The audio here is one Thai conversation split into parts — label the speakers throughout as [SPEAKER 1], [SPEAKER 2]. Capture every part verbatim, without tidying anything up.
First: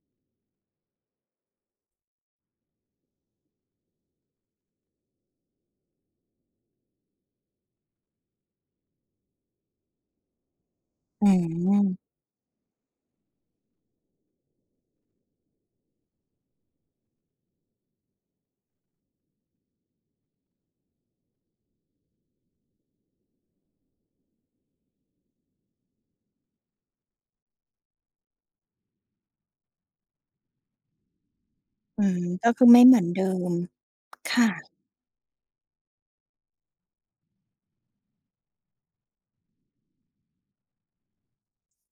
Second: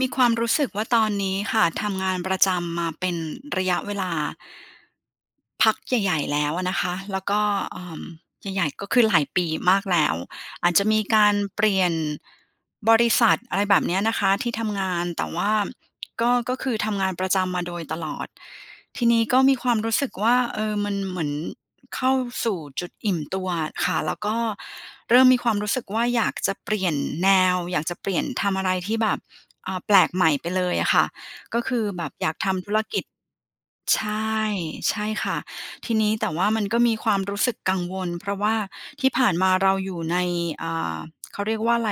[SPEAKER 1] มีความรู้สึกว่า ตอนนี้ค่ะทำงานประจำมาเป็นระยะเวลา พักใหญ่ ๆ แล้วอะนะคะ แล้วก็ เอ่อ ใหญ่ ๆ ก็คือหลายปีมากแล้ว อาจจะมีก
[SPEAKER 2] อื
[SPEAKER 1] ารเปลี่ยน
[SPEAKER 2] ม
[SPEAKER 1] บริษัท อะไรแบบเนี้ยนะคะ ที่ทำงาน แต่ว่า ก็ ก็คือทำงานประจำมาโดยตลอด ทีนี้ก็มีความรู้สึกว่า เออ มันเหมือนเข้าสู่จุดอิ่มตัวค่ะ แล้วก็เริ่มมีความรู้สึกว่าอยากจะเปลี่ยนแนว อยากจะเปลี่ยน ทำอะไรที่แบบ อ่า แปลกใหม่ไปเลยค่ะ ก็คือแ
[SPEAKER 2] อ
[SPEAKER 1] บ
[SPEAKER 2] ื
[SPEAKER 1] บ
[SPEAKER 2] ม
[SPEAKER 1] อยาก
[SPEAKER 2] ก
[SPEAKER 1] ท
[SPEAKER 2] ็คื
[SPEAKER 1] ำธ
[SPEAKER 2] อ
[SPEAKER 1] ุ
[SPEAKER 2] ไ
[SPEAKER 1] ร
[SPEAKER 2] ม่เ
[SPEAKER 1] ก
[SPEAKER 2] หมื
[SPEAKER 1] ิ
[SPEAKER 2] อ
[SPEAKER 1] จ
[SPEAKER 2] นเดิม
[SPEAKER 1] ใช
[SPEAKER 2] ค
[SPEAKER 1] ่
[SPEAKER 2] ่ะ
[SPEAKER 1] ใช่ค่ะ ทีนี้ แต่ว่ามันก็มีความรู้สึกกังวล เพราะว่าที่ผ่านมาเราอยู่ใน อ่า เขาเรียกว่าอะไร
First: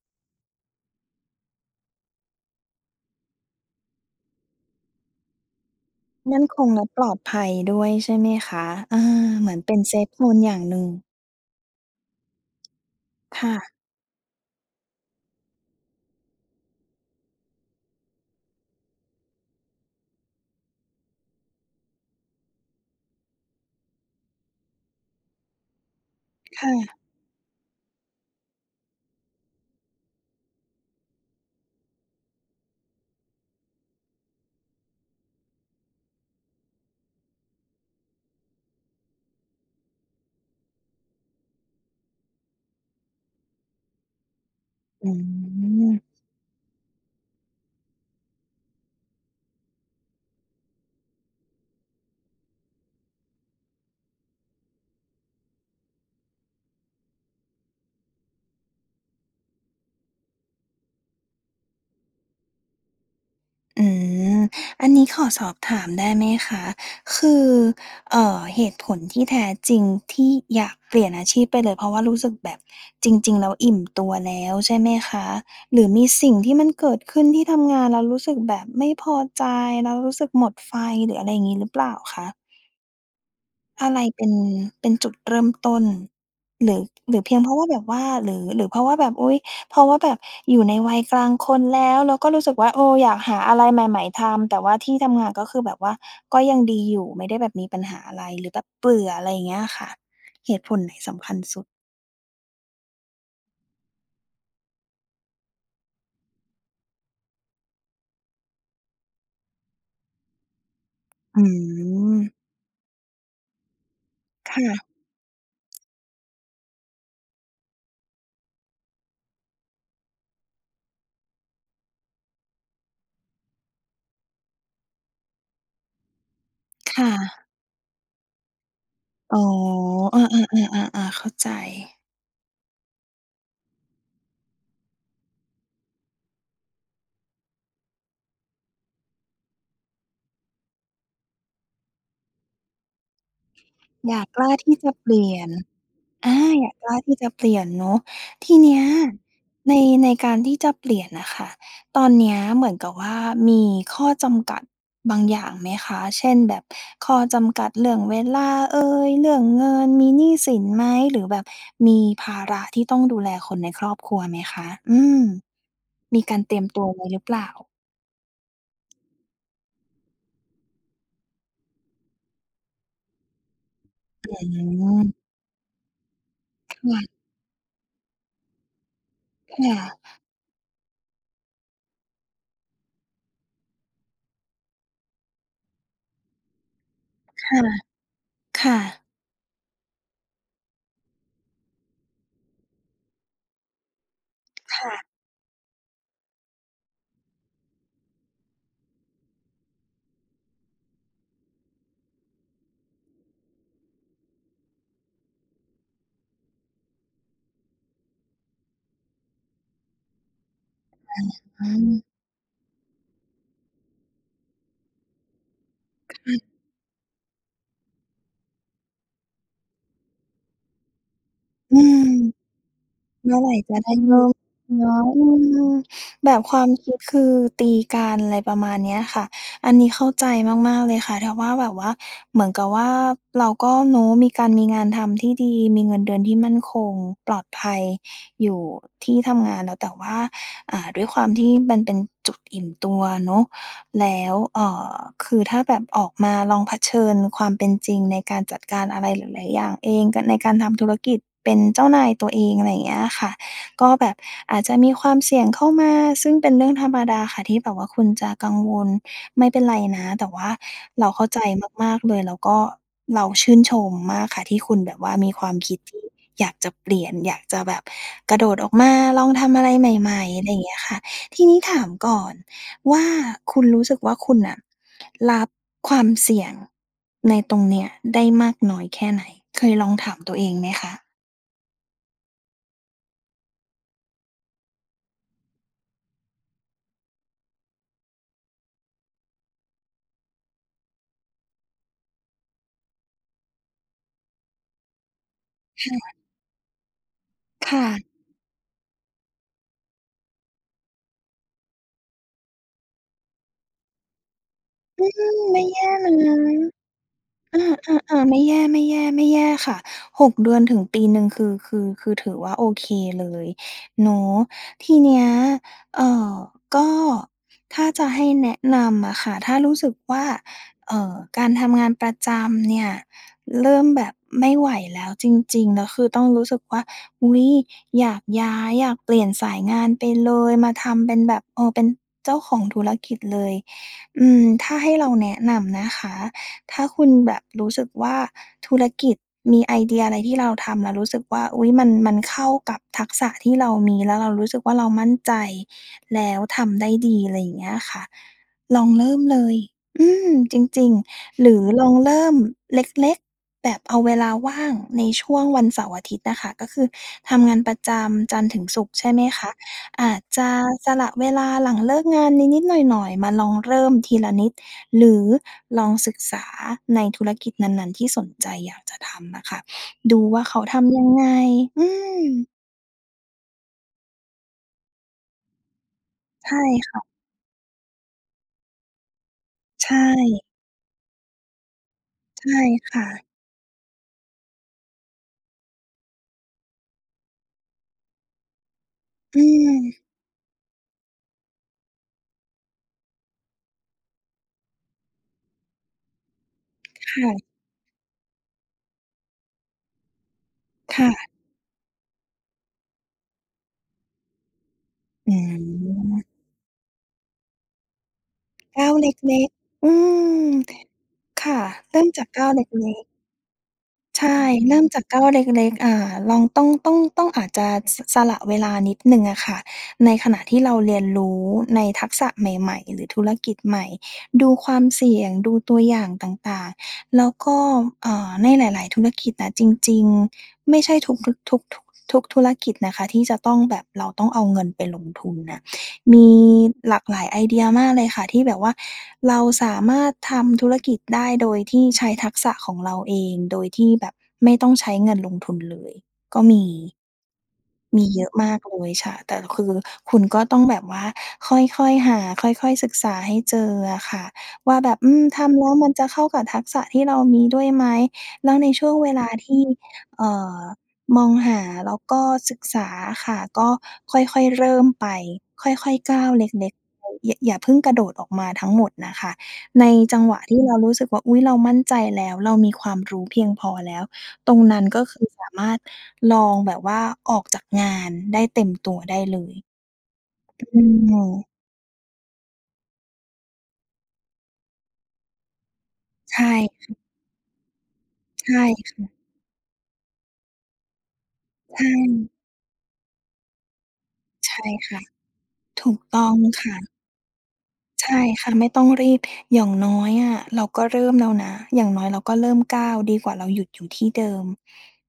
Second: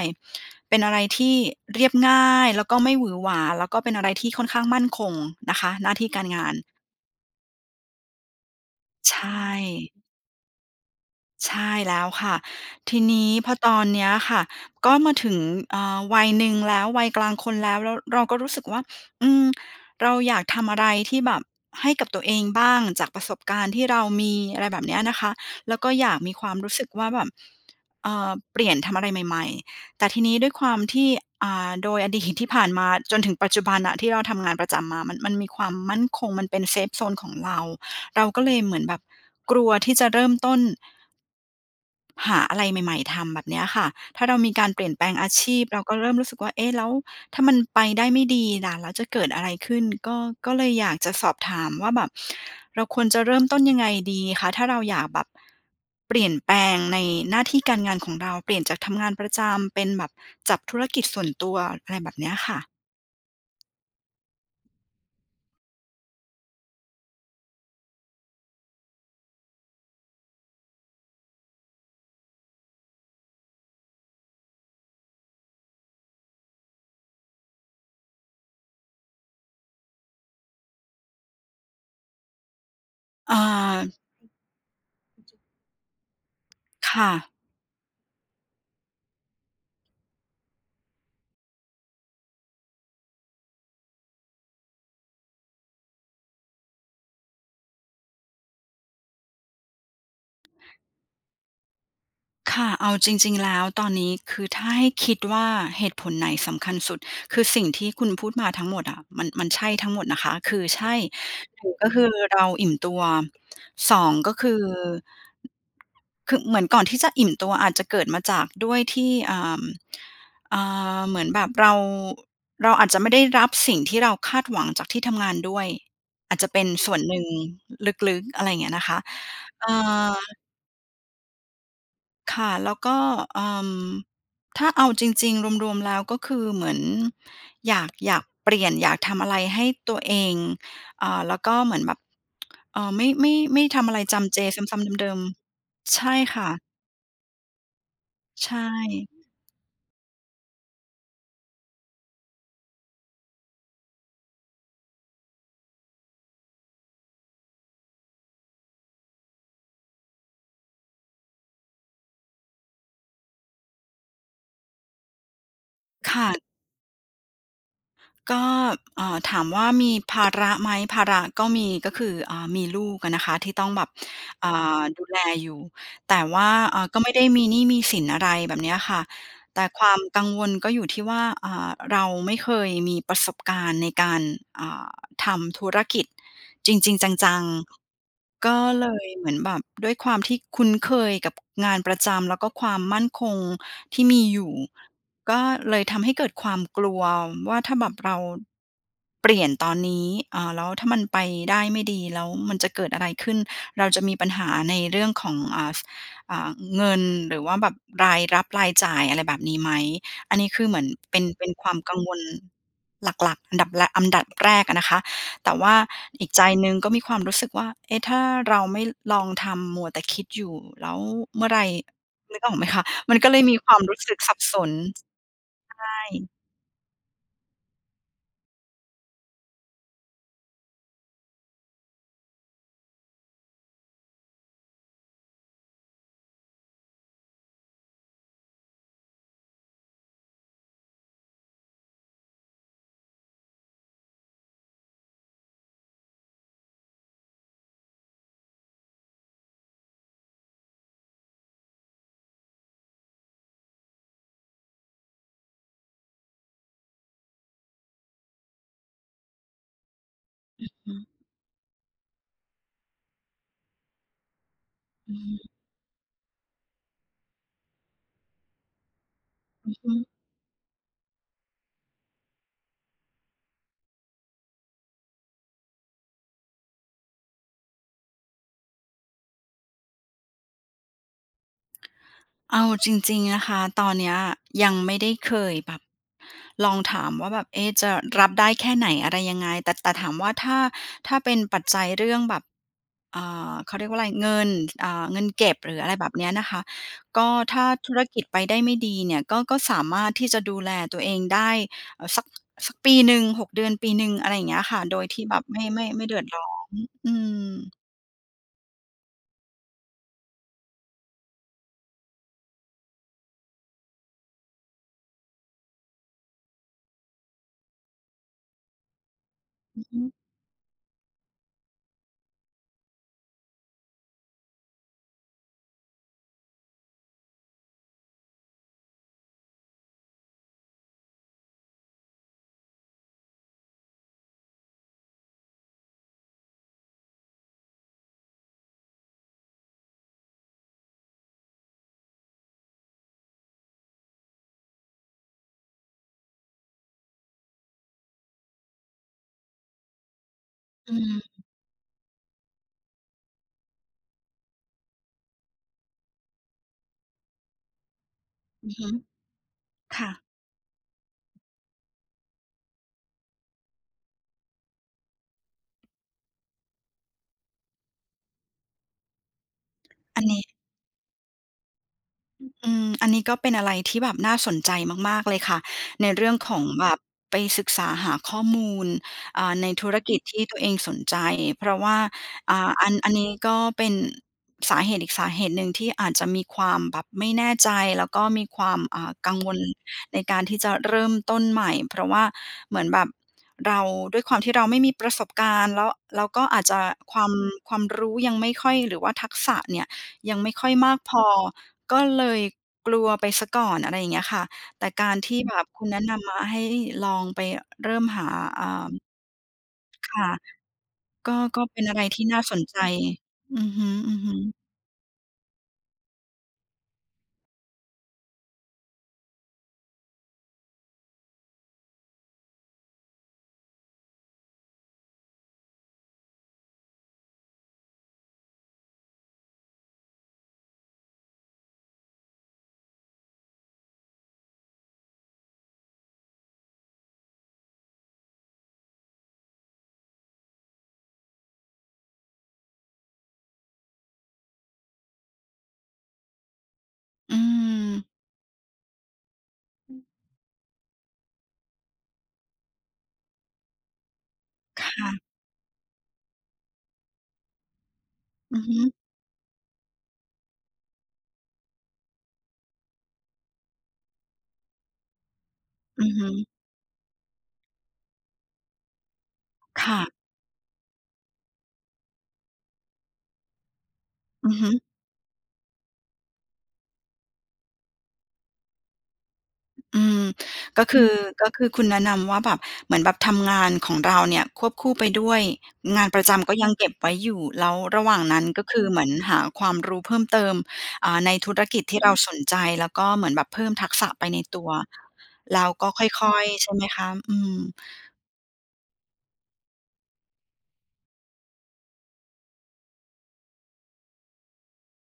[SPEAKER 1] เป็นอะไรที่เรียบง่าย แล้วก็ ไม่หวือหวา แล้วก็เป็นอะไรที่ค่อนข้าง มั่นคงนะคะ หน้าที่การ
[SPEAKER 2] ม
[SPEAKER 1] ง
[SPEAKER 2] ั่น
[SPEAKER 1] าน
[SPEAKER 2] คงและปลอดภัยด้วย ใช่ไหมคะ? เออ
[SPEAKER 1] ใช
[SPEAKER 2] เหมือนเป็น เซ
[SPEAKER 1] ่
[SPEAKER 2] ฟโซน อย่างหนึ่ง
[SPEAKER 1] ใช่แล้วค่ะ ทีนี้
[SPEAKER 2] ค
[SPEAKER 1] พ
[SPEAKER 2] ่
[SPEAKER 1] อ
[SPEAKER 2] ะ
[SPEAKER 1] ตอนเนี้ยค่ะ ก็มาถึง อ่า วัยหนึ่งแล้ว วัยกลางคนแล้ว แล้วเราก็รู้สึกว่า อืม เราอยากทำอะไรที่แบบ ให้กับตัวเองบ้างจากประสบการณ์ที่เรามี อะไรแบบเนี้ยนะคะ แล้วก็อยากมีความ
[SPEAKER 2] ค
[SPEAKER 1] ร
[SPEAKER 2] ่
[SPEAKER 1] ู้สึก
[SPEAKER 2] ะ
[SPEAKER 1] ว่าแบบ เอ่อ เปลี่ยน ทำอะไรใหม่ ๆ แต่ทีนี้ด้วยความที่ อ่า โดยอดีตที่ผ่านมาจนถึงปัจจุบันน่ะที่เราทำงานประจำมา มัน มันมีความมั่นคง มันเป็น เซฟโซน ของเรา เราก็เลยเหมือนแบบกลัวที่จะเริ่มต้น หาอะไรใหม่ ๆ ทำ แบบเนี้ยค่ะ ถ้าเรามีการเปลี่ยนแป
[SPEAKER 2] อ
[SPEAKER 1] ล
[SPEAKER 2] ื
[SPEAKER 1] งอาชีพ เราก็
[SPEAKER 2] ม
[SPEAKER 1] เริ่มรู้สึกว่า "เอ๊ะ แล้วถ้ามันไปได้ไม่ดีล่ะ แล้วจะเกิดอะไรขึ้น?" ก็ ก็เลยอยากจะสอบถามว่าแบบ เราควรจะเริ่ม ต้นยังไงดีคะ? ถ้าเราอยากแบบเปลี่ยนแปลงในหน้าที่การงานของเรา เปลี่ยนจากทำงานประจำเป็นแบบจับธุรกิจ ส่วนตัว อะไรแบบเนี้ยค่ะ
[SPEAKER 2] อืม อันนี้ขอสอบถามได้ไหมคะ คือ เอ่อ เหตุผลที่แท้จริงที่อยากเปลี่ยนอาชีพไปเลย เพราะว่ารู้สึกแบบจริง ๆ แล้วอิ่มตัวแล้ว ใช่ไหมคะ? หรือมีสิ่งที่มันเกิดขึ้นที่ทำงาน แล้วรู้สึกแบบไม่พอใจ แล้วรู้สึกหมดไฟ หรืออะไรอย่างงี้หรือเปล่าคะ?
[SPEAKER 1] อ่า
[SPEAKER 2] อะไรเป็น เป็นจุดเริ่มต้น หรือ
[SPEAKER 1] ค่
[SPEAKER 2] หรือ
[SPEAKER 1] ะ
[SPEAKER 2] เพียงเพราะว่าแบบว่า หรือ หรือเพราะว่าแบบ อุ๊ย! เพราะว่าแบบอยู่ในวัยกลางคนแล้ว แล้วก็รู้สึกว่า เออ อยากหาอะไรใหม่ ๆ ทำ แต่ว่าที่ทำงานก็คือแบบว่าก็ยังดีอยู่ ไม่ได้แบบมีปัญหาอะไร หรือแบบเบื่อ อะไรอย่างเงี้ยอะค่ะ เหตุผลไหนสำคัญสุด?
[SPEAKER 1] ค่ะ เอาจริง ๆ แล้วตอนนี้ คือถ้าให้คิดว่าเหตุผลไหนสำคัญสุด คือสิ่งที่คุณพูดมาทั้งหมดอะ มัน มันใช่ทั้งหมดนะคะ คือ ใช่
[SPEAKER 2] อื
[SPEAKER 1] หนึ่ง ก็คือ
[SPEAKER 2] ม
[SPEAKER 1] เราอิ่มตัว สอง ก็ค
[SPEAKER 2] ค
[SPEAKER 1] ือ
[SPEAKER 2] ่ะ
[SPEAKER 1] คือ เหมือนก่อนที่จะอิ่มตัว อาจจะเกิดมาจากด้วยที่ อ่า อ่า เหมือนแบบเรา เราอาจจะไม่ได้รับสิ่งที่เราคาดหวังจากที่ทำงานด้วย อาจจะเป็นส
[SPEAKER 2] ค
[SPEAKER 1] ่วน
[SPEAKER 2] ่
[SPEAKER 1] หนึ่ง
[SPEAKER 2] ะ
[SPEAKER 1] ลึก ๆ อะไรเงี้ยนะคะ
[SPEAKER 2] อ๋อ
[SPEAKER 1] เอ่อ
[SPEAKER 2] อา ๆ ๆ ๆ ๆ เข้าใจ
[SPEAKER 1] ค่ะ แล้วก็ เอ่อ ถ้าเอาจริง ๆ รวม ๆ แล้วก็คือเหมือนอยาก อยากเปลี่ยน อยากทำอะไรให้ตัวเอง อ่า แล้วก็เหมือนแบบ เอ่อ ไม่ ไม่ ไม่ทำอะไร
[SPEAKER 2] อ
[SPEAKER 1] จ
[SPEAKER 2] ยาก
[SPEAKER 1] ำเจ
[SPEAKER 2] กล้า
[SPEAKER 1] ซ
[SPEAKER 2] ที่
[SPEAKER 1] ้ำ
[SPEAKER 2] จะ
[SPEAKER 1] ๆ เ
[SPEAKER 2] เ
[SPEAKER 1] ด
[SPEAKER 2] ป
[SPEAKER 1] ิ
[SPEAKER 2] ล
[SPEAKER 1] ม
[SPEAKER 2] ี่ยน
[SPEAKER 1] ๆ ใช่
[SPEAKER 2] อ
[SPEAKER 1] ค
[SPEAKER 2] า
[SPEAKER 1] ่ะ
[SPEAKER 2] อยากกล้าที่จะเปลี่ยนเนาะ
[SPEAKER 1] ใ
[SPEAKER 2] ท
[SPEAKER 1] ช
[SPEAKER 2] ีเนี้ย
[SPEAKER 1] ่
[SPEAKER 2] ใน ในการที่จะเปลี่ยนน่ะค่ะ ตอนเนี้ยเหมือนกับว่ามีข้อจำกัดบางอย่างไหมคะ เช่น แบบข้อจำกัดเรื่องเวลาเอย เรื่องเงิน มีหนี้สินไหม หรือแบบมีภาระที่ต้องดูแลคนในครอบครัวไหมคะ? อืม
[SPEAKER 1] ค
[SPEAKER 2] มี
[SPEAKER 1] ่
[SPEAKER 2] ก
[SPEAKER 1] ะ
[SPEAKER 2] ารเตรียม ตัวไว้หรือเปล่า?
[SPEAKER 1] ก็ เอ่อ ถามว่ามี ภาระไหม ภาระก็มี ก็คือ อ่า มีลูกอะนะคะที่ต้องแบบ
[SPEAKER 2] อื
[SPEAKER 1] อ่า ดูแ
[SPEAKER 2] ม
[SPEAKER 1] ลอยู่ แต่ว่า
[SPEAKER 2] ค
[SPEAKER 1] อ่า ก
[SPEAKER 2] ่
[SPEAKER 1] ็
[SPEAKER 2] ะ
[SPEAKER 1] ไม่ได้มีหนี้มีสินอะไร แบบเนี้ยอะค่ะ
[SPEAKER 2] ค
[SPEAKER 1] แต่
[SPEAKER 2] ่
[SPEAKER 1] ควา
[SPEAKER 2] ะ
[SPEAKER 1] มกังวลก็อยู่ที่ว่า อ่า เราไม่เคยมีประสบการณ์ในการ อ่า ทำธุรกิจจริง ๆ จัง
[SPEAKER 2] ค่ะ
[SPEAKER 1] ๆ ก็
[SPEAKER 2] ค่
[SPEAKER 1] เล
[SPEAKER 2] ะ
[SPEAKER 1] ยเหมือนแบบ ด้วยความที่คุ้นเคยกับงานประจำแล้วก็ความมั่นคงที่มีอยู่
[SPEAKER 2] ค่ะ
[SPEAKER 1] ก็เลยทำให้เกิดความกลัวว่า ถ้าแบบเรา เปลี่ยนตอนนี้ อ่า แล้วถ้ามันไปได้ไม่ดีแล้วมันจะเกิดอะไรขึ้น เราจะมีปัญหาในเรื่องของ อ่า ส อ่า เงินหรือว่าแบบรายรับรายจ่ายอะไรแบบนี้ไหม อันนี้คือเหมือนเป็น เป็น
[SPEAKER 2] อา อ
[SPEAKER 1] ค
[SPEAKER 2] ื
[SPEAKER 1] วามกัง
[SPEAKER 2] ม
[SPEAKER 1] วลหลัก ๆ อันดับ ล อันดับแรกอะนะคะ แต่ว่า
[SPEAKER 2] ค
[SPEAKER 1] อีก
[SPEAKER 2] ่
[SPEAKER 1] ใจ
[SPEAKER 2] ะ
[SPEAKER 1] หนึ่งก็มีความรู้สึกว่า "เอ๊ะ ถ้าเราไม่ลองทำ มัวแต่คิดอยู่ แล้วเมื่อไร"
[SPEAKER 2] อืม
[SPEAKER 1] นึกออกไหมคะ? มันก
[SPEAKER 2] เ
[SPEAKER 1] ็
[SPEAKER 2] มื
[SPEAKER 1] เ
[SPEAKER 2] ่
[SPEAKER 1] ล
[SPEAKER 2] อ
[SPEAKER 1] ย
[SPEAKER 2] ไร
[SPEAKER 1] มีค
[SPEAKER 2] จ
[SPEAKER 1] วา
[SPEAKER 2] ะ
[SPEAKER 1] ม
[SPEAKER 2] ได
[SPEAKER 1] ร
[SPEAKER 2] ้
[SPEAKER 1] ู้ส
[SPEAKER 2] เร
[SPEAKER 1] ึก
[SPEAKER 2] ิ่
[SPEAKER 1] ส
[SPEAKER 2] ม
[SPEAKER 1] ับสน
[SPEAKER 2] เนาะ
[SPEAKER 1] ใช
[SPEAKER 2] อือ
[SPEAKER 1] ่
[SPEAKER 2] แบบความคิดคือตีกัน อะไรประมาณเนี้ยค่ะ อันนี้เข้าใจมาก ๆ เลยค่ะ ถ้าว่าแบบว่า เหมือนกับว่า เราก็เนาะ มีการมีงานทำที่ดี มีเงินเดือนที่มั่นคง ปลอดภัยอยู่ที่ทำงานแล้ว แต่ว่า อา ด้วยความที่มันเป็นจุดอิ่มตัวเนาะ แล้ว เอ่อ คือถ้าแบบออกมาลองเผชิญความเป็นจริงในการจัดการอะไรหลาย ๆ อย่างเอง กัน ในการทำธุรกิจ เป็นเจ้านายตัวเอง อะไรอย่างเงี้ยอะค่ะ ก็แบบอาจจะมี ความเสี่ยงเข้ามา ซึ่งเป็นเรื่องธรรมดาค่ะที่แบบว่าคุณจะกังวล ไม่เป็นไรนะ แต่ว่า
[SPEAKER 1] อือฮ
[SPEAKER 2] เ
[SPEAKER 1] ึ
[SPEAKER 2] ราเข้าใจ มาก ๆ เลย แล้วก็เราชื่นชมมากค่ะ ที่คุณแบบว
[SPEAKER 1] อ
[SPEAKER 2] ่
[SPEAKER 1] ื
[SPEAKER 2] า
[SPEAKER 1] อ
[SPEAKER 2] มีค
[SPEAKER 1] ฮึ
[SPEAKER 2] วามคิดที่อยากจะเปลี่ยน อยากจะแบบกระโดดออกมา ลองทำอะ
[SPEAKER 1] อ
[SPEAKER 2] ไร
[SPEAKER 1] ือฮ
[SPEAKER 2] ใ
[SPEAKER 1] ึ
[SPEAKER 2] หม่ ๆ อะไรอย่างเงี้ยค่ะ ทีนี้ถามก่อนว่า คุณรู้สึกว่าคุณอะรับความเสี่ยงในตรงนี้ได้มากน้อยแค่ไหน? เคยลองถามตัวเองไหมคะ?
[SPEAKER 1] เอาจริง ๆ นะคะ ตอนเนี้ยยังไม่ได้เคยแบบลองถามว่า "แบบ เอ๊ะ จะรับได้แค่ไหน? อะไรยังไง?" แต่ แต่ถามว่า ถ้า ถ้าเป็นปัจจัยเรื่องแบบ อ่า เขาเรียกว่าอะไร เงิน ท อ่า เงินเก็บ หรือ
[SPEAKER 2] ค
[SPEAKER 1] อะ
[SPEAKER 2] ่
[SPEAKER 1] ไรแบบ
[SPEAKER 2] ะ
[SPEAKER 1] เนี้ยนะคะ ก็ถ้า
[SPEAKER 2] ค่
[SPEAKER 1] ธุร
[SPEAKER 2] ะ
[SPEAKER 1] กิจไปได้ไม่ดีเนี่ย ก็ ก็สามารถที่จะดูแลตัวเองได้ เอ่อ สัก สักปีหนึ่ง หก เดือน ปีหนึ่ง อะไรอย่างเงี้ยค่ะ โด
[SPEAKER 2] อ
[SPEAKER 1] ย
[SPEAKER 2] ื
[SPEAKER 1] ที่แบ
[SPEAKER 2] ม
[SPEAKER 1] บ
[SPEAKER 2] ไ
[SPEAKER 1] ไ
[SPEAKER 2] ม
[SPEAKER 1] ม
[SPEAKER 2] ่
[SPEAKER 1] ่
[SPEAKER 2] แ
[SPEAKER 1] ไ
[SPEAKER 2] ย
[SPEAKER 1] ม่
[SPEAKER 2] ่
[SPEAKER 1] ไม่เดือ
[SPEAKER 2] น
[SPEAKER 1] ด
[SPEAKER 2] ะ
[SPEAKER 1] ร้อม อืม
[SPEAKER 2] อา ๆ ๆ ไม่แย่ ๆ ไม่แย่ค่ะ หก เดือนถึงปีหนึ่งคือ คือ คือถือว่าโอเคเลยเนาะ ทีเนี้ย เอ่อ ก็ถ้าจะให้แนะนำอะค่ะ ถ้ารู้
[SPEAKER 1] อื
[SPEAKER 2] ส
[SPEAKER 1] อ
[SPEAKER 2] ึ
[SPEAKER 1] ฮ
[SPEAKER 2] ก
[SPEAKER 1] ึ
[SPEAKER 2] ว่า เอ่อ การทำงานประจำเนี่ย เริ่มแบบไม่ไหวแล้วจริง ๆ แล้วคือต้องรู้สึกว่า "อุ๊ย อยากย้าย อยากเปลี่ยนสายงานไปเลย มาทำเป็นแบบ เออ เป็นเจ้าของธุรกิจเลย" อืม ถ้าให้เราแนะนำนะคะ ถ้าคุณแบบรู้สึกว่า ธุรกิจมีไอเดียอะไรที่เราทำ แล้วรู้สึกว่า "อุ๊ย มัน มันเข้ากับทักษะที่เรามี" แล้วเรารู้สึกว่า เรามั่นใจ แล้วทำได้ดี อะไรอย่างเงี้ยค่ะ ลองเริ่มเลย อืม จริ
[SPEAKER 1] อ
[SPEAKER 2] ง
[SPEAKER 1] ืม
[SPEAKER 2] ๆ หรือ ลองเริ่มเล็ก ๆ แบบเอาเวลาว่างในช่วงวันเสาร์-อาทิตย์น่ะค่ะ ก็คือทำงานประจำจันทร์ถึ
[SPEAKER 1] อ
[SPEAKER 2] ง
[SPEAKER 1] ือ
[SPEAKER 2] ศ
[SPEAKER 1] ฮ
[SPEAKER 2] ุ
[SPEAKER 1] ึ
[SPEAKER 2] กร์ใช่ไหมคะ
[SPEAKER 1] ค
[SPEAKER 2] อ
[SPEAKER 1] ่
[SPEAKER 2] า
[SPEAKER 1] ะ
[SPEAKER 2] จจะสละเวลาหลังเลิกงานนิด ๆ หน่อย ๆ มาลองเริ่มทีละนิด หรือลองศึกษาในธุรกิจนั้น ๆ ที่สนใจอยากจะทำน่ะค่ะ ด
[SPEAKER 1] อ
[SPEAKER 2] ู
[SPEAKER 1] ันน
[SPEAKER 2] ว
[SPEAKER 1] ี
[SPEAKER 2] ่า
[SPEAKER 1] ้
[SPEAKER 2] เขาทำ ยังไง อืม
[SPEAKER 1] อืม อันนี้ก็เป็นอะไรที่แบบน่าสนใจมาก ๆ เลยค่ะ ในเรื่อง
[SPEAKER 2] ใช
[SPEAKER 1] ข
[SPEAKER 2] ่
[SPEAKER 1] องแบ
[SPEAKER 2] ค
[SPEAKER 1] บ
[SPEAKER 2] ่ะ
[SPEAKER 1] ไปศึกษาหาข้อมูล อ่า ใน
[SPEAKER 2] ใ
[SPEAKER 1] ธ
[SPEAKER 2] ช
[SPEAKER 1] ุรกิจที่
[SPEAKER 2] ่
[SPEAKER 1] ตัวเองสนใจ เพราะว่า
[SPEAKER 2] ใช
[SPEAKER 1] อ่
[SPEAKER 2] ่
[SPEAKER 1] า อัน
[SPEAKER 2] ค่
[SPEAKER 1] อัน
[SPEAKER 2] ะ
[SPEAKER 1] นี้ก็เป็นสาเหตุอีกสาเหตุหนึ่งที่อาจจะมีความแบบไม่แน่ใจ แล้วก็มีความ อ่า กั
[SPEAKER 2] อ
[SPEAKER 1] ง
[SPEAKER 2] ื
[SPEAKER 1] วล
[SPEAKER 2] ม
[SPEAKER 1] ในการที่จะเริ่มต้นใหม่ เพราะว่า เหมือนแบบเรา ด้วยความที่เราไม่มีประสบการณ์ แล้ว แล้วก็อาจจะ
[SPEAKER 2] ค
[SPEAKER 1] ควา
[SPEAKER 2] ่
[SPEAKER 1] ม
[SPEAKER 2] ะ
[SPEAKER 1] ความรู้ยังไม่ค่อย หรือว่าทักษะเนี่ยยังไม่ค่อยมา
[SPEAKER 2] ค
[SPEAKER 1] ก
[SPEAKER 2] ่
[SPEAKER 1] พอ
[SPEAKER 2] ะ
[SPEAKER 1] ก็เลยกลัวไปเสียก่อน อะไรอย่างเงี้ยค่ะ แต่การท
[SPEAKER 2] อื
[SPEAKER 1] ี่ แบบคุณแนะน
[SPEAKER 2] ม
[SPEAKER 1] ำมาให้ลองไปเริ่มหา อ่
[SPEAKER 2] ก้า
[SPEAKER 1] า
[SPEAKER 2] วเล็ก ๆ อื
[SPEAKER 1] ค่ะ
[SPEAKER 2] ม
[SPEAKER 1] ก็
[SPEAKER 2] ค่
[SPEAKER 1] ก
[SPEAKER 2] ะ
[SPEAKER 1] ็เป็นอ
[SPEAKER 2] เ
[SPEAKER 1] ะ
[SPEAKER 2] ร
[SPEAKER 1] ไร
[SPEAKER 2] ิ่ม
[SPEAKER 1] ท
[SPEAKER 2] จ
[SPEAKER 1] ี
[SPEAKER 2] า
[SPEAKER 1] ่
[SPEAKER 2] ก
[SPEAKER 1] น่
[SPEAKER 2] ก
[SPEAKER 1] า
[SPEAKER 2] ้าว
[SPEAKER 1] ส
[SPEAKER 2] เ
[SPEAKER 1] น
[SPEAKER 2] ล
[SPEAKER 1] ใจ
[SPEAKER 2] ็ก ๆ
[SPEAKER 1] อือฮึ
[SPEAKER 2] ใช่
[SPEAKER 1] ๆ
[SPEAKER 2] เริ่มจากก้าวเล็ก ๆ อ่า ลอง ต้อง ต้อง ต้อง อาจจะ ส สละเวลานิดหนึ่งอะค่ะ ในขณะที่เราเรียนรู้ในทักษะใหม่ ๆ หรือธุรกิจใหม่ ดูความเสี่ยง ดูตัวอย่างต่าง ๆ แล้วก็ เอ่อ ในหลาย ๆ ธุรกิจน่ะ จริง ๆ ไม่ใช่ทุก ทุก ทุก ท ทุกธุรกิจนะคะที่จะต้องแบบเราต้องเอาเงินไปลงทุนน่ะ มีหลากหลายไอเดียมากเลยค่ะ ที่แบบว่าเราสามารถทำธุรกิจได้โดยที่ใช้ทักษะของเราเอง โดยที่แบบไม่ต้องใช้เงินลงทุนเลยก็มี
[SPEAKER 1] อื
[SPEAKER 2] ม
[SPEAKER 1] ม
[SPEAKER 2] ีเยอะมากเลย ใช่ แต่คือคุณก็ต้องแบบว่าค่อย ๆ หา ค่อย ๆ ศึกษาให้เจออะค่ะ ว่า
[SPEAKER 1] ค
[SPEAKER 2] แบบ
[SPEAKER 1] ่
[SPEAKER 2] อื
[SPEAKER 1] ะ
[SPEAKER 2] ม ทำแล้วมันจะเข้ากับทักษะที่เรามีด้วยไหม แล้
[SPEAKER 1] อ
[SPEAKER 2] ว
[SPEAKER 1] ือ
[SPEAKER 2] ใน
[SPEAKER 1] ฮ
[SPEAKER 2] ช่ว
[SPEAKER 1] ึ
[SPEAKER 2] ง เวลาที่ เอ่อ มองหาแล้วก็ศึกษาอะค่ะ ก็ค่อย ๆ เริ่มไป ค่อย
[SPEAKER 1] อือ
[SPEAKER 2] ๆ ก้
[SPEAKER 1] ฮ
[SPEAKER 2] าวเ
[SPEAKER 1] ึ
[SPEAKER 2] ล็ก ๆ ไป อย่า อย่าเพิ่งกระโดดออกมาทั้งหมดน่ะค่ะ ใ
[SPEAKER 1] ค
[SPEAKER 2] น
[SPEAKER 1] ่ะ
[SPEAKER 2] จังหวะที่ เรารู้สึกว่า อุ๊ย "เรามั่นใจแล้ว เรามีความรู้เพียงพอแล้ว"
[SPEAKER 1] อ
[SPEAKER 2] ต
[SPEAKER 1] ื
[SPEAKER 2] ร
[SPEAKER 1] อ
[SPEAKER 2] ง
[SPEAKER 1] ฮึ
[SPEAKER 2] นั้น ก็คือสามารถลองแบบว่าออกจากงานได้เต็มตัวได้เลย
[SPEAKER 1] อืม
[SPEAKER 2] อื
[SPEAKER 1] ก็คือ ก
[SPEAKER 2] ม
[SPEAKER 1] ็คือคุณแนะนำว่า แบบ เหมือนแบบทำงานของเราเนี่ยควบคู่ไปด้วย งานประจ
[SPEAKER 2] ใช
[SPEAKER 1] ำก็ยังเก็บ
[SPEAKER 2] ่
[SPEAKER 1] ไว้อยู่ แล้วระหว่างนั้
[SPEAKER 2] ใ
[SPEAKER 1] น
[SPEAKER 2] ช่
[SPEAKER 1] ก็คือ
[SPEAKER 2] ค
[SPEAKER 1] เ
[SPEAKER 2] ่
[SPEAKER 1] หมื
[SPEAKER 2] ะ
[SPEAKER 1] อนหาความรู้เพิ่มเติม อ่า ในธุร
[SPEAKER 2] ใ
[SPEAKER 1] ก
[SPEAKER 2] ช
[SPEAKER 1] ิจ ที่เราส
[SPEAKER 2] ่
[SPEAKER 1] นใจ แล้วก็เหมือนแบบเพิ่มทักษะไปใน
[SPEAKER 2] ใช
[SPEAKER 1] ต
[SPEAKER 2] ่
[SPEAKER 1] ัว
[SPEAKER 2] ค่ะ
[SPEAKER 1] แล้ว
[SPEAKER 2] ถ
[SPEAKER 1] ก็
[SPEAKER 2] ูกต
[SPEAKER 1] ค
[SPEAKER 2] ้อ
[SPEAKER 1] ่
[SPEAKER 2] ง
[SPEAKER 1] อย ๆ
[SPEAKER 2] ค
[SPEAKER 1] ใช
[SPEAKER 2] ่
[SPEAKER 1] ่ไหม
[SPEAKER 2] ะ
[SPEAKER 1] คะ? อืม
[SPEAKER 2] ใช่ค่ะ ไม่ต้องรีบ อย่างน้อยอะเราก็เริ่มแล้วนะ อย่างน้อยเราก็เริ่มก้าว ดีกว่าเราหยุดอยู่ที่เดิม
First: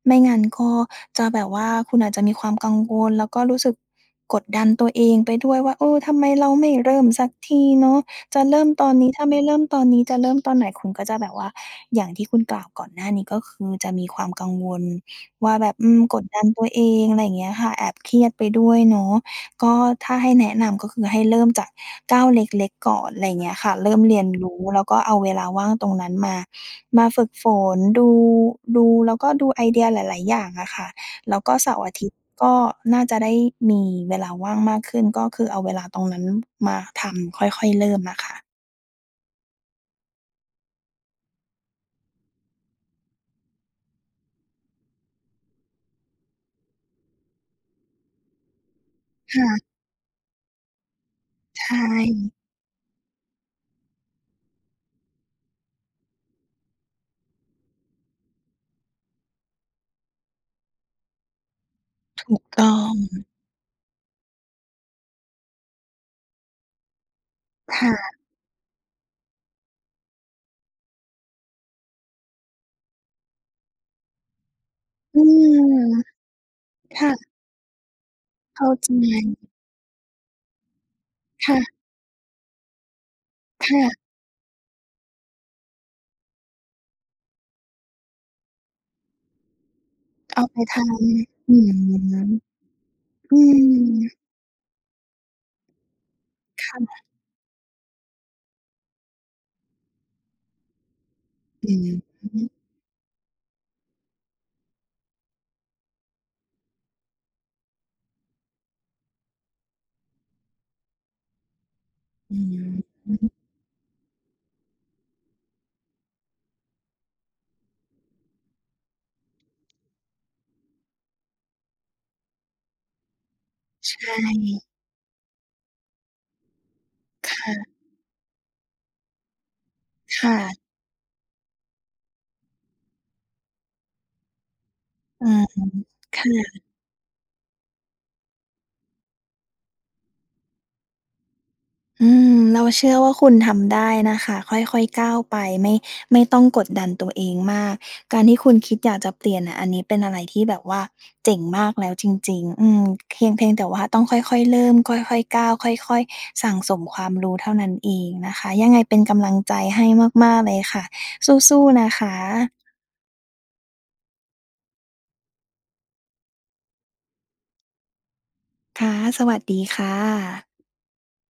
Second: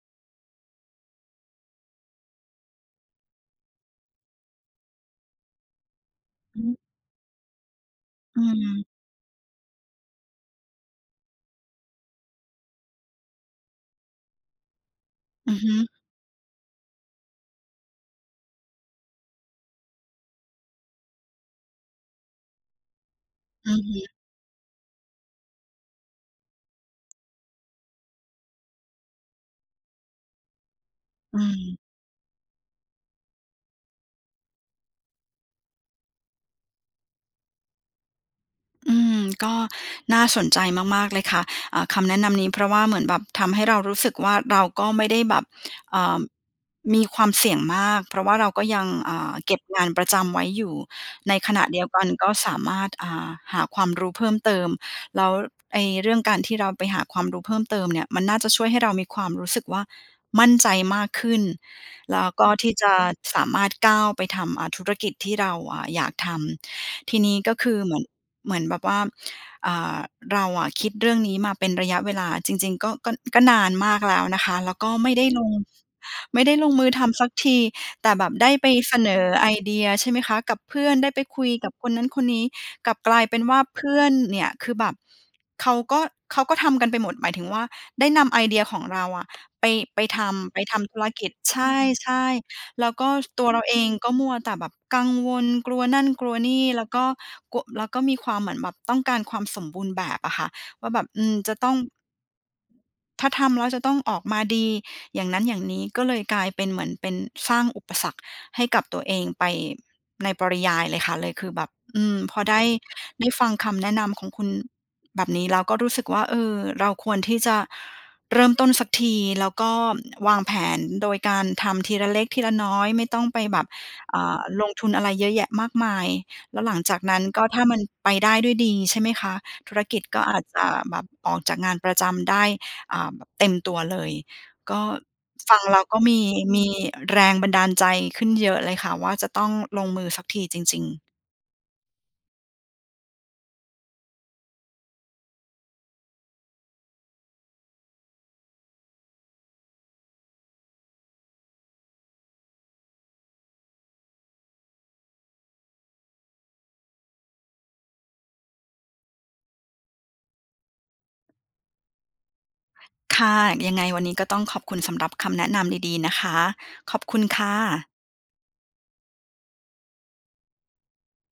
[SPEAKER 2] ไม่งั้นก็จะแบบว่า คุณอาจจะมีความกังวล แล้วก็รู้สึกกดดันตัวเองไปด้วยว่า "เออ ทำไมเรา
[SPEAKER 1] อื
[SPEAKER 2] ไม่
[SPEAKER 1] ม
[SPEAKER 2] เริ่มสักทีเนาะ? จ
[SPEAKER 1] อื
[SPEAKER 2] ะเริ่มต
[SPEAKER 1] ม
[SPEAKER 2] อนนี้ ถ้าไม่เริ่มตอนนี้ จะเริ่มตอนไหน?" คุณก็จะแบบว่า อย่างที่คุณกล่าวก่อนหน้านี้ ก็คือจะมีความกังวลว
[SPEAKER 1] อ
[SPEAKER 2] ่
[SPEAKER 1] ื
[SPEAKER 2] า
[SPEAKER 1] อ
[SPEAKER 2] แ
[SPEAKER 1] ฮ
[SPEAKER 2] บ
[SPEAKER 1] ึ
[SPEAKER 2] บ อืม กดดันตัวเอง อะไรอย่างเงี้ยค่ะ แอบเครียดไปด้วยเนาะ ก็ถ้าให้แนะนำก็คือให้เริ่มจากก้าวเล็ก ๆ ก่อน ไรเงี้ยค
[SPEAKER 1] อ
[SPEAKER 2] ่
[SPEAKER 1] ื
[SPEAKER 2] ะ
[SPEAKER 1] อ
[SPEAKER 2] เร
[SPEAKER 1] ฮ
[SPEAKER 2] ิ่ม
[SPEAKER 1] ึ
[SPEAKER 2] เรียนรู้ แล้วก็เอาเวลาว่างตรงนั้นมา มาฝึกฝน ดู ดู แล้วก็ดูไอเดียหลาย ๆ อย่างอะค่ะ แ
[SPEAKER 1] อ
[SPEAKER 2] ล
[SPEAKER 1] ื
[SPEAKER 2] ้วก็เส
[SPEAKER 1] ม
[SPEAKER 2] าร์-อาทิตย์ก็น่าจะได้มีเวลาว่างมากขึ้น ก็คือเอาเวลาตรงนั้นมาทำ ค่อย ๆ เริ่มอะค่ะ
[SPEAKER 1] อืม ก็น่าสนใจมาก ๆ เลยค่ะ อ่า คำแนะนำนี้ เพราะว่าเหมือนแบบทำให้เรารู้สึกว่า เราก็ไม่ได้แบบ อ่า มีความเสี่ยงมาก เพราะว่าเราก็ยัง อ่า
[SPEAKER 2] ค่
[SPEAKER 1] เก
[SPEAKER 2] ะ
[SPEAKER 1] ็บงานประจำไว้อยู่ ในขณ
[SPEAKER 2] ใช
[SPEAKER 1] ะเดียวกันก็
[SPEAKER 2] ่
[SPEAKER 1] สามารถ อ่า หาความรู้เพิ่มเติม แล้ว ไอ้เรื่องการที่เราไปหาความรู้เพิ่มเติมเนี่ย มันน่าจะช่วยให้เรามีความรู้สึกว่า มั่นใจมากขึ้น แล้
[SPEAKER 2] ถ
[SPEAKER 1] ว
[SPEAKER 2] ู
[SPEAKER 1] ก
[SPEAKER 2] ก
[SPEAKER 1] ็
[SPEAKER 2] ต
[SPEAKER 1] ที
[SPEAKER 2] ้
[SPEAKER 1] ่
[SPEAKER 2] อ
[SPEAKER 1] จะ
[SPEAKER 2] ง
[SPEAKER 1] สามารถก้าวไปทำ อ่า ธุรกิจที่เรา อ่า อยากทำ ทีนี้ก็คื
[SPEAKER 2] ค
[SPEAKER 1] อ
[SPEAKER 2] ่
[SPEAKER 1] เหมือน
[SPEAKER 2] ะ
[SPEAKER 1] เหมือนแบบว่า อ่า เราอะคิดเรื่องนี้มาเป็นระยะเวลา จริง ๆ ก็ ก็ ก็นานมากแล้วนะคะ แล้วก็ไม่
[SPEAKER 2] อื
[SPEAKER 1] ได้ลง
[SPEAKER 2] ม
[SPEAKER 1] ไม่ได้ลงมือ
[SPEAKER 2] ค
[SPEAKER 1] ท
[SPEAKER 2] ่
[SPEAKER 1] ำสั
[SPEAKER 2] ะ
[SPEAKER 1] กที แต่แบบได้
[SPEAKER 2] เข
[SPEAKER 1] ไป
[SPEAKER 2] ้าใจ
[SPEAKER 1] เสนอไอเดีย ใช่ไหมคะ กับเพื่อนได้ไปคุ
[SPEAKER 2] ค
[SPEAKER 1] ย
[SPEAKER 2] ่
[SPEAKER 1] ก
[SPEAKER 2] ะ
[SPEAKER 1] ับ คนนั้นคนนี้กลับกลายเป็นว่า
[SPEAKER 2] ค่
[SPEAKER 1] เพื
[SPEAKER 2] ะ
[SPEAKER 1] ่อนเนี่ย คือแบบ เขาก็ เขาก็ทำกันไปหมด หมายถึงว่า ได้นำไอเดียของเราอะ ไป ไปท
[SPEAKER 2] เอา
[SPEAKER 1] ำ
[SPEAKER 2] ไ
[SPEAKER 1] ไ
[SPEAKER 2] ป
[SPEAKER 1] ปท
[SPEAKER 2] ทา
[SPEAKER 1] ำธุ
[SPEAKER 2] น
[SPEAKER 1] รกิจ
[SPEAKER 2] อ
[SPEAKER 1] ใ
[SPEAKER 2] ืม
[SPEAKER 1] ช่ ๆ แล้วก็
[SPEAKER 2] อื
[SPEAKER 1] ตัวเราเอง
[SPEAKER 2] ม
[SPEAKER 1] ก็มัวแต่แบบกังวล กลัวนั่นกลัวนี่
[SPEAKER 2] ค่
[SPEAKER 1] แล้วก
[SPEAKER 2] ะ
[SPEAKER 1] ็กลัว แล้วก็มีความเหมือนแบบต้องการความสมบูรณ์แบบอะค่ะ ว่าแบบ อืม จะต
[SPEAKER 2] อ
[SPEAKER 1] ้
[SPEAKER 2] ื
[SPEAKER 1] อง
[SPEAKER 2] ม
[SPEAKER 1] ถ้าทำแล้วจะต้องออกมาดี อย่างนั้นอย่างนี้ ก็เลยกลายเป็น เหมือนเป็นสร้างอุปสรรคให้กับตัวเองไปในปริยายเลยค่ะ เลยคือแบบ อืม
[SPEAKER 2] อ
[SPEAKER 1] พ
[SPEAKER 2] ื
[SPEAKER 1] อได้ ได้
[SPEAKER 2] ม
[SPEAKER 1] ฟังคำแนะนำของคุณ แบบนี้ แล้วก็รู้สึกว่า เออ เราควรที่จะเริ่มต้นสักที แล้วก็วางแผนโดยการทำทีละเล็กทีละน้อย ไม่ต้องไปแบบ
[SPEAKER 2] ใช
[SPEAKER 1] อ่า
[SPEAKER 2] ่
[SPEAKER 1] ลงทุนอะไรเยอะแยะมากมาย แล้วหลังจากนั้น
[SPEAKER 2] ค
[SPEAKER 1] ก็
[SPEAKER 2] ่
[SPEAKER 1] ถ้ามัน
[SPEAKER 2] ะ
[SPEAKER 1] ไปได้ด้วยดี ใช่ไหมคะ ธุรกิจก
[SPEAKER 2] ค
[SPEAKER 1] ็
[SPEAKER 2] ่
[SPEAKER 1] อาจ
[SPEAKER 2] ะ
[SPEAKER 1] จะแบบ ออกจากงานประจำได้ อ่า แบบเต็มตัวเลย ก็
[SPEAKER 2] อืม
[SPEAKER 1] ฟังแล้วก็ม
[SPEAKER 2] ค
[SPEAKER 1] ี
[SPEAKER 2] ่
[SPEAKER 1] ม
[SPEAKER 2] ะ
[SPEAKER 1] ีแรงบันดาลใจขึ้นเยอะเลยค่ะว่า จะต้องลงมือสักทีจริง ๆ
[SPEAKER 2] อืม เราเชื่อว่า คุณทำได้นะคะ ค่อย ๆ ก้าวไป ไม่ ไม่ต้องกดดันตัวเองมาก การที่คุณคิดอยากจะเปลี่ยนอะ อันนี้เป็นอะไรที่แบบว่าเจ๋งมากแล้วจริง ๆ อืม เพียง เพียงแต่ว่าต้องค่อย ๆ เริ่ม ค่อย ๆ ก้าว ค่อย ๆ สั่งสมความรู้เท่านั้นเองนะคะ ยังไงเป็นกำลังใจให้มาก ๆ เลยค่ะ สู้ ๆ นะคะ
[SPEAKER 1] ค่ะ ยังไงวันนี้ก็ต้องขอบคุณสำหรับคำแนะนำดี ๆ นะคะ ขอบคุณค่ะ
[SPEAKER 2] ค่ะ สวัสดีค่ะ